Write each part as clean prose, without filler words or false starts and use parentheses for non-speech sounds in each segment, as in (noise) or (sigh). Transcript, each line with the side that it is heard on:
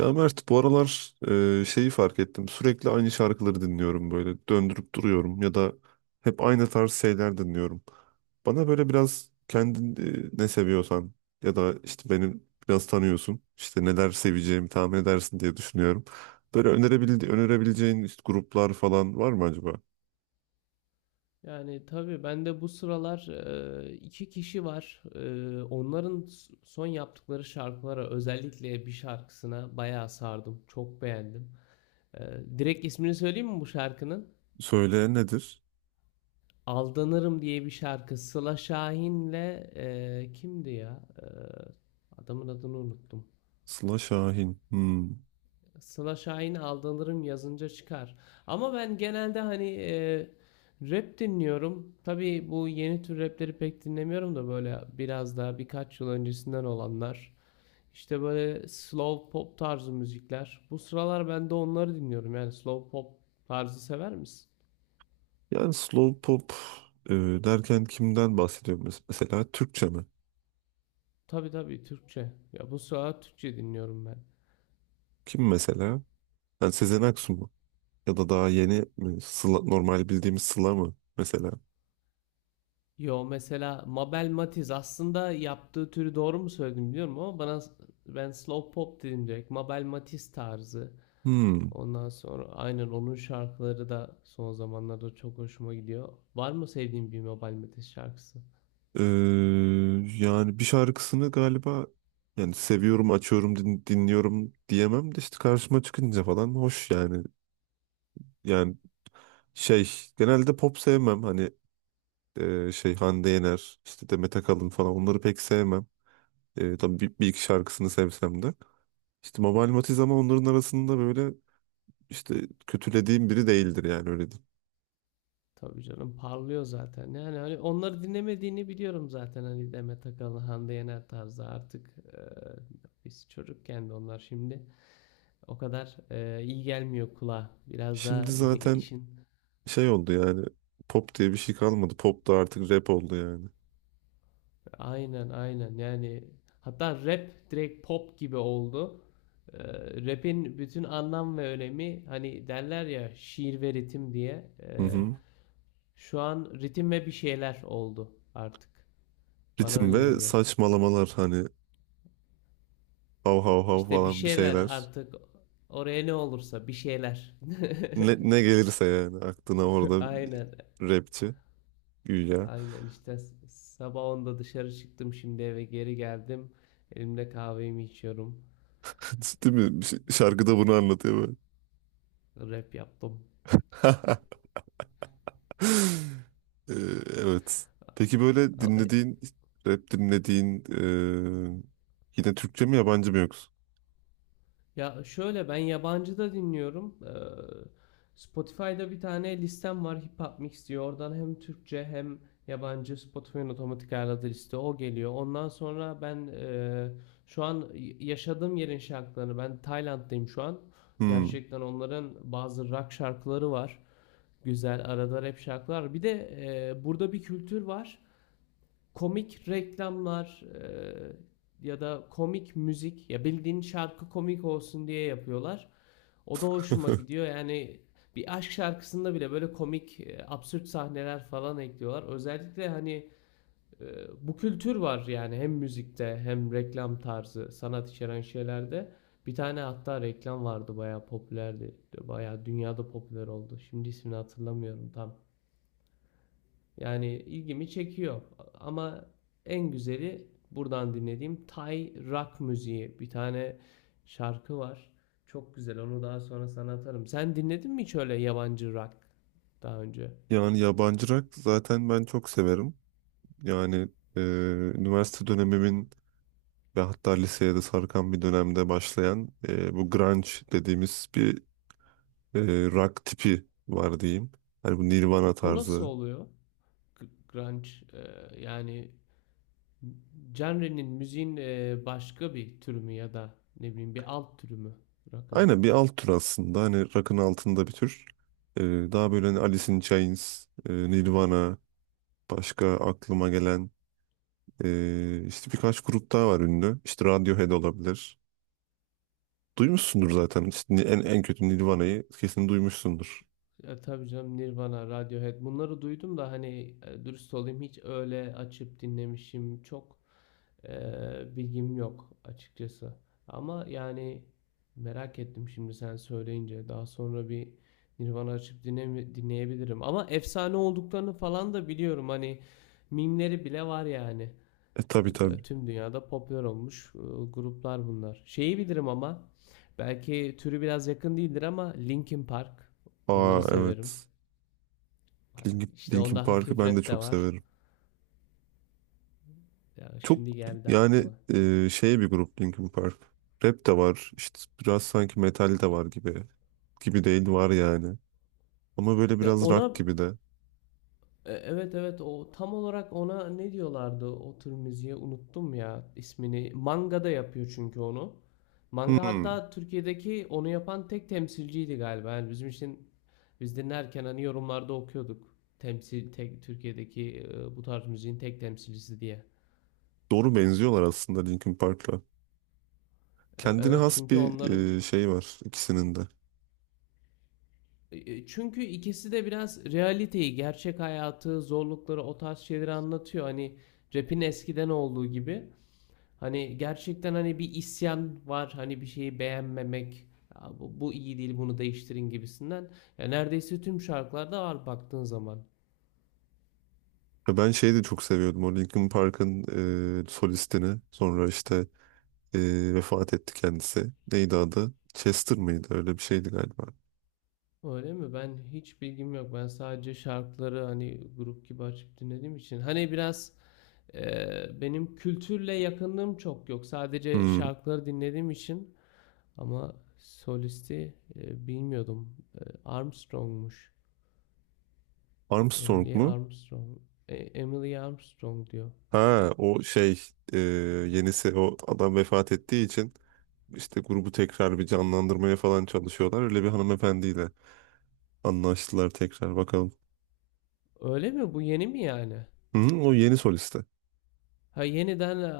right: Ya Mert bu aralar şeyi fark ettim. Sürekli aynı şarkıları dinliyorum böyle. Döndürüp duruyorum ya da hep aynı tarz şeyler dinliyorum. Bana böyle biraz kendin ne seviyorsan ya da işte beni biraz tanıyorsun. İşte neler seveceğimi tahmin edersin diye düşünüyorum. Böyle önerebileceğin işte gruplar falan var mı acaba?
left: Yani tabii ben de bu sıralar iki kişi var. Onların son yaptıkları şarkılara, özellikle bir şarkısına bayağı sardım. Çok beğendim. E, Direkt ismini söyleyeyim mi bu şarkının?
right: Söyle, nedir?
left: Aldanırım diye bir şarkı. Sıla Şahin'le, kimdi ya? Adamın adını unuttum.
right: Sıla Şahin. Hmm.
left: Sıla Şahin Aldanırım yazınca çıkar. Ama ben genelde hani rap dinliyorum. Tabii bu yeni tür rapleri pek dinlemiyorum da böyle biraz daha birkaç yıl öncesinden olanlar. İşte böyle slow pop tarzı müzikler. Bu sıralar ben de onları dinliyorum. Yani slow pop tarzı sever misin?
right: Yani slow pop e, derken kimden bahsediyorum mesela? Türkçe mi?
left: Tabii tabii, Türkçe. Ya bu sıralar Türkçe dinliyorum ben.
right: Kim mesela? Yani Sezen Aksu mu? Ya da daha yeni mi? Sıla, normal bildiğimiz Sıla mı mesela?
left: Yo mesela Mabel Matiz, aslında yaptığı türü doğru mu söyledim biliyorum ama bana, ben slow pop dedim direkt. Mabel Matiz tarzı.
right: Hmm.
left: Ondan sonra aynen onun şarkıları da son zamanlarda çok hoşuma gidiyor. Var mı sevdiğin bir Mabel Matiz şarkısı?
right: Ee, Yani bir şarkısını galiba, yani seviyorum, açıyorum, dinliyorum diyemem de işte karşıma çıkınca falan hoş yani. Yani şey, genelde pop sevmem hani, şey Hande Yener, işte Demet Akalın falan, onları pek sevmem. E, tabii bir iki şarkısını sevsem de. İşte Mabel Matiz ama onların arasında böyle işte kötülediğim biri değildir, yani öyle diyeyim.
left: Tabii canım, parlıyor zaten. Yani hani onları dinlemediğini biliyorum zaten, hani Demet Akalın, Hande Yener tarzı artık, biz çocukken de onlar şimdi o kadar iyi gelmiyor kulağa. Biraz daha
right: Şimdi
left: (laughs)
right: zaten
left: işin.
right: şey oldu yani, pop diye bir şey kalmadı. Pop da artık rap oldu yani.
left: Aynen aynen, yani hatta rap direkt pop gibi oldu. Ee, Rap'in bütün anlam ve önemi, hani derler ya, şiir ve ritim diye.
right: Hı hı.
left: Şu an ritim ve bir şeyler oldu artık. Bana
right: Ritim
left: öyle
right: ve
left: geliyor.
right: saçmalamalar, hani hav hav hav
left: İşte bir
right: falan bir
left: şeyler
right: şeyler.
left: artık, oraya ne olursa bir şeyler.
right: Ne, ne gelirse yani aklına
left: (laughs)
right: orada bir
left: Aynen
right: rapçi, güya.
left: aynen, işte sabah onda dışarı çıktım, şimdi eve geri geldim. Elimde kahvemi içiyorum.
right: (laughs) Değil mi? Şarkıda bunu anlatıyor böyle.
left: Rap yaptım.
right: (laughs) Ee, Evet. Peki böyle dinlediğin, rap dinlediğin yine Türkçe mi, yabancı mı yoksa?
left: Ya şöyle, ben yabancı da dinliyorum. Spotify'da bir tane listem var, Hip Hop Mix diyor. Oradan hem Türkçe hem yabancı, Spotify'ın otomatik ayarladığı liste o geliyor. Ondan sonra ben şu an yaşadığım yerin şarkılarını, ben Tayland'dayım şu an.
right: Hmm.
left: Gerçekten onların bazı rock şarkıları var. Güzel, arada rap şarkılar. Bir de burada bir kültür var, komik reklamlar, ya da komik müzik, ya bildiğin şarkı komik olsun diye yapıyorlar. O da hoşuma
right: (laughs)
left: gidiyor. Yani bir aşk şarkısında bile böyle komik, absürt sahneler falan ekliyorlar. Özellikle hani e, bu kültür var yani, hem müzikte hem reklam tarzı, sanat içeren şeylerde. Bir tane hatta reklam vardı, bayağı popülerdi. Bayağı dünyada popüler oldu. Şimdi ismini hatırlamıyorum tam. Yani ilgimi çekiyor. Ama en güzeli buradan dinlediğim Thai rock müziği. Bir tane şarkı var. Çok güzel. Onu daha sonra sana atarım. Sen dinledin mi hiç öyle yabancı rock daha önce?
right: Yani yabancı rock zaten ben çok severim. Yani e, üniversite dönemimin ve hatta liseye de sarkan bir dönemde başlayan, bu grunge dediğimiz bir e, rock tipi var diyeyim. Hani bu Nirvana
left: O nasıl
right: tarzı.
left: oluyor? G- Grunge, yani genre'nin, müziğin başka bir türü mü, ya da ne bileyim bir alt türü mü rock'ın?
right: Aynen, bir alt tür aslında. Hani rock'ın altında bir tür. E, daha böyle hani Alice in Chains, Nirvana, başka aklıma gelen işte birkaç grup daha var ünlü. İşte Radiohead olabilir. Duymuşsundur zaten. İşte en kötü Nirvana'yı kesin duymuşsundur.
left: Ya tabii canım, Nirvana, Radiohead bunları duydum da, hani dürüst olayım, hiç öyle açıp dinlemişim çok. Bilgim yok açıkçası. Ama yani merak ettim şimdi sen söyleyince. Daha sonra bir Nirvana açıp dinleyebilirim. Ama efsane olduklarını falan da biliyorum. Hani mimleri bile var yani.
right: E tabii tabii.
left: Tüm dünyada popüler olmuş gruplar bunlar. Şeyi bilirim ama, belki türü biraz yakın değildir ama, Linkin Park. Onları
right: Aa
left: severim.
right: evet.
left: Ee, İşte
right: Linkin
left: onda
right: Park'ı
left: hafif
right: ben de
left: rap de
right: çok
left: var.
right: severim.
left: Ya
right: Çok
left: şimdi geldi
right: yani
left: aklıma.
right: şey bir grup Linkin Park. Rap de var. İşte biraz sanki metal de var gibi. Gibi değil, var yani. Ama böyle
left: Ya
right: biraz
left: ona
right: rock gibi de.
left: Evet evet, o tam olarak ona ne diyorlardı o tür müziğe, unuttum ya ismini. Manga da yapıyor çünkü onu. Manga
right: Hmm.
left: hatta Türkiye'deki onu yapan tek temsilciydi galiba. Yani bizim için, biz dinlerken hani yorumlarda okuyorduk. Temsil tek Türkiye'deki, bu tarz müziğin tek temsilcisi diye.
right: Doğru, benziyorlar aslında Linkin Park'la. Kendine
left: Evet,
right: has
left: çünkü
right: bir
left: onların,
right: şey var ikisinin de.
left: çünkü ikisi de biraz realiteyi, gerçek hayatı, zorlukları, o tarz şeyleri anlatıyor. Hani rap'in eskiden olduğu gibi. Hani gerçekten hani bir isyan var. Hani bir şeyi beğenmemek. "Ya bu iyi değil, bunu değiştirin" gibisinden. Ya neredeyse tüm şarkılarda var baktığın zaman.
right: Ya ben şeyi de çok seviyordum. O Linkin Park'ın solistini. Sonra işte vefat etti kendisi. Neydi adı? Chester mıydı? Öyle bir şeydi galiba.
left: Öyle mi? Ben hiç bilgim yok. Ben sadece şarkıları hani grup gibi açıp dinlediğim için. Hani biraz benim kültürle yakınlığım çok yok. Sadece
right: Hmm.
left: şarkıları dinlediğim için. Ama solisti bilmiyordum. Armstrong'muş.
right: Armstrong
left: Emily
right: mu?
left: Armstrong. Emily Armstrong diyor.
right: Ha o şey, e, yenisi, o adam vefat ettiği için işte grubu tekrar bir canlandırmaya falan çalışıyorlar. Öyle bir hanımefendiyle anlaştılar, tekrar bakalım.
left: Öyle mi? Bu yeni mi yani?
right: Hı, o yeni solisti.
left: Ha, yeniden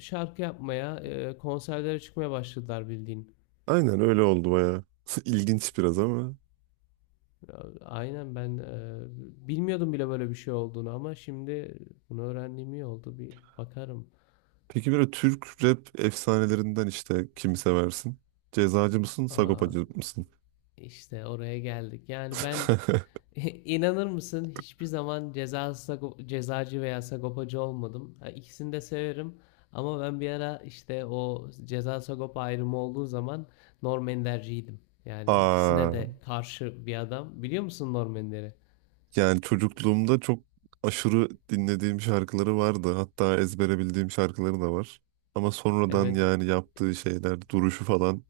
left: şarkı yapmaya, konserlere çıkmaya başladılar bildiğin.
right: Aynen öyle oldu bayağı. (laughs) İlginç biraz ama.
left: Ya, aynen, ben bilmiyordum bile böyle bir şey olduğunu, ama şimdi bunu öğrendiğim iyi oldu. Bir bakarım.
right: Peki böyle Türk rap efsanelerinden işte kimi seversin? Cezacı mısın,
left: Aa,
right: Sagopacı mısın?
left: işte oraya geldik. Yani ben,
right: (laughs)
left: (laughs) İnanır mısın, hiçbir zaman cezacı veya sagopacı olmadım. Ha, İkisini de severim. Ama ben bir ara, işte o ceza sagopa ayrımı olduğu zaman, Norm Ender'ciydim. Yani ikisine
right: Aa,
left: de karşı bir adam. Biliyor musun Norm Ender'i?
right: yani çocukluğumda çok aşırı dinlediğim şarkıları vardı. Hatta ezbere bildiğim şarkıları da var. Ama sonradan
left: Evet.
right: yani yaptığı şeyler, duruşu falan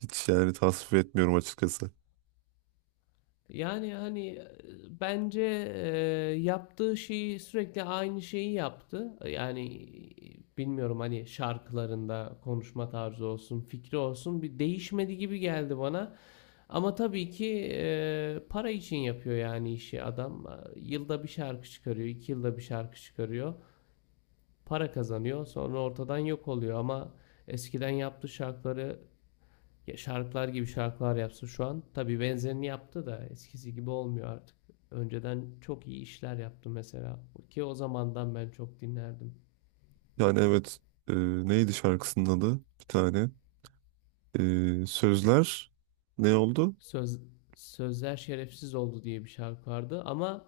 right: hiç yani tasvip etmiyorum açıkçası.
left: Yani hani bence e, yaptığı şeyi, sürekli aynı şeyi yaptı. Yani bilmiyorum, hani şarkılarında konuşma tarzı olsun, fikri olsun, bir değişmedi gibi geldi bana. Ama tabii ki para için yapıyor yani işi, adam. Yılda bir şarkı çıkarıyor, iki yılda bir şarkı çıkarıyor. Para kazanıyor, sonra ortadan yok oluyor, ama eskiden yaptığı şarkıları, ya şarkılar gibi şarkılar yapsa, şu an tabii benzerini yaptı da eskisi gibi olmuyor artık. Önceden çok iyi işler yaptı mesela, ki o zamandan ben çok dinlerdim.
right: Yani evet, e, neydi şarkısının adı? Bir tane. E, sözler ne oldu?
left: Söz Sözler Şerefsiz oldu diye bir şarkı vardı ama.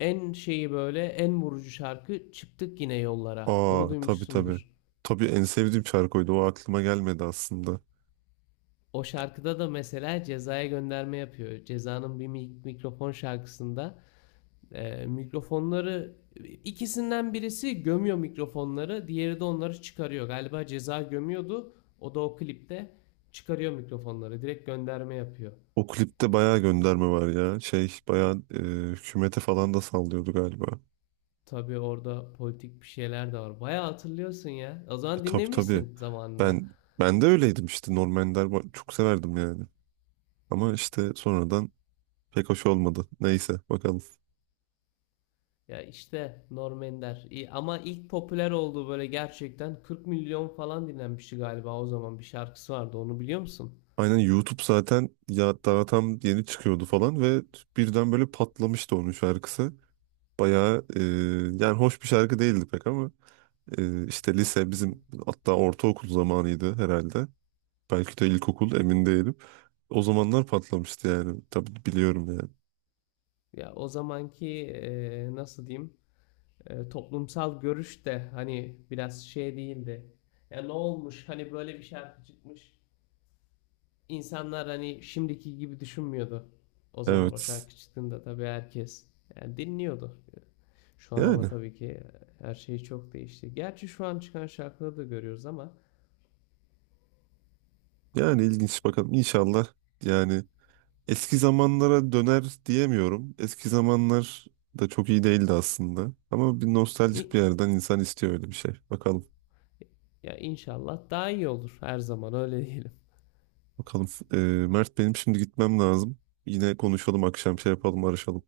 left: En şeyi, böyle en vurucu şarkı, Çıktık Yine Yollara. Onu
right: Aa, tabii tabii.
left: duymuşsundur.
right: Tabii en sevdiğim şarkıydı. O aklıma gelmedi aslında.
left: O şarkıda da mesela Ceza'ya gönderme yapıyor. Ceza'nın bir mikrofon şarkısında, mikrofonları, ikisinden birisi gömüyor mikrofonları, diğeri de onları çıkarıyor. Galiba Ceza gömüyordu. O da o klipte çıkarıyor mikrofonları. Direkt gönderme yapıyor.
right: O klipte bayağı gönderme var ya. Şey bayağı hükümete falan da sallıyordu galiba.
left: Tabii orada politik bir şeyler de var. Bayağı hatırlıyorsun ya. O
right: E,
left: zaman
right: tabii tabii.
left: dinlemişsin zamanında.
right: Ben Ben de öyleydim işte. Norm Ender çok severdim yani. Ama işte sonradan pek hoş olmadı. Neyse bakalım.
left: Ya işte Norm Ender. İyi. Ama ilk popüler olduğu, böyle gerçekten 40 milyon falan dinlenmişti galiba, o zaman bir şarkısı vardı, onu biliyor musun?
right: Aynen, YouTube zaten ya daha tam yeni çıkıyordu falan ve birden böyle patlamıştı onun şarkısı. Bayağı yani hoş bir şarkı değildi pek ama işte lise bizim, hatta ortaokul zamanıydı herhalde. Belki de ilkokul, emin değilim. O zamanlar patlamıştı yani. Tabii biliyorum yani.
left: Ya o zamanki nasıl diyeyim, toplumsal görüş de hani biraz şey değildi. Ya ne olmuş, hani böyle bir şarkı çıkmış. İnsanlar hani şimdiki gibi düşünmüyordu. O zaman o
right: Evet.
left: şarkı çıktığında tabii herkes yani dinliyordu. Şu an ama
right: Yani.
left: tabii ki her şey çok değişti. Gerçi şu an çıkan şarkıları da görüyoruz ama.
right: Yani ilginç, bakalım. İnşallah, yani eski zamanlara döner diyemiyorum. Eski zamanlar da çok iyi değildi aslında. Ama bir
left: İ-
right: nostaljik bir yerden insan istiyor öyle bir şey. Bakalım.
left: Ya inşallah daha iyi olur, her zaman öyle diyelim.
right: Bakalım. Ee, Mert, benim şimdi gitmem lazım. Yine konuşalım akşam, şey yapalım, arışalım.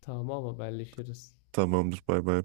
left: Tamam, haberleşiriz.
right: Tamamdır. Bay bay.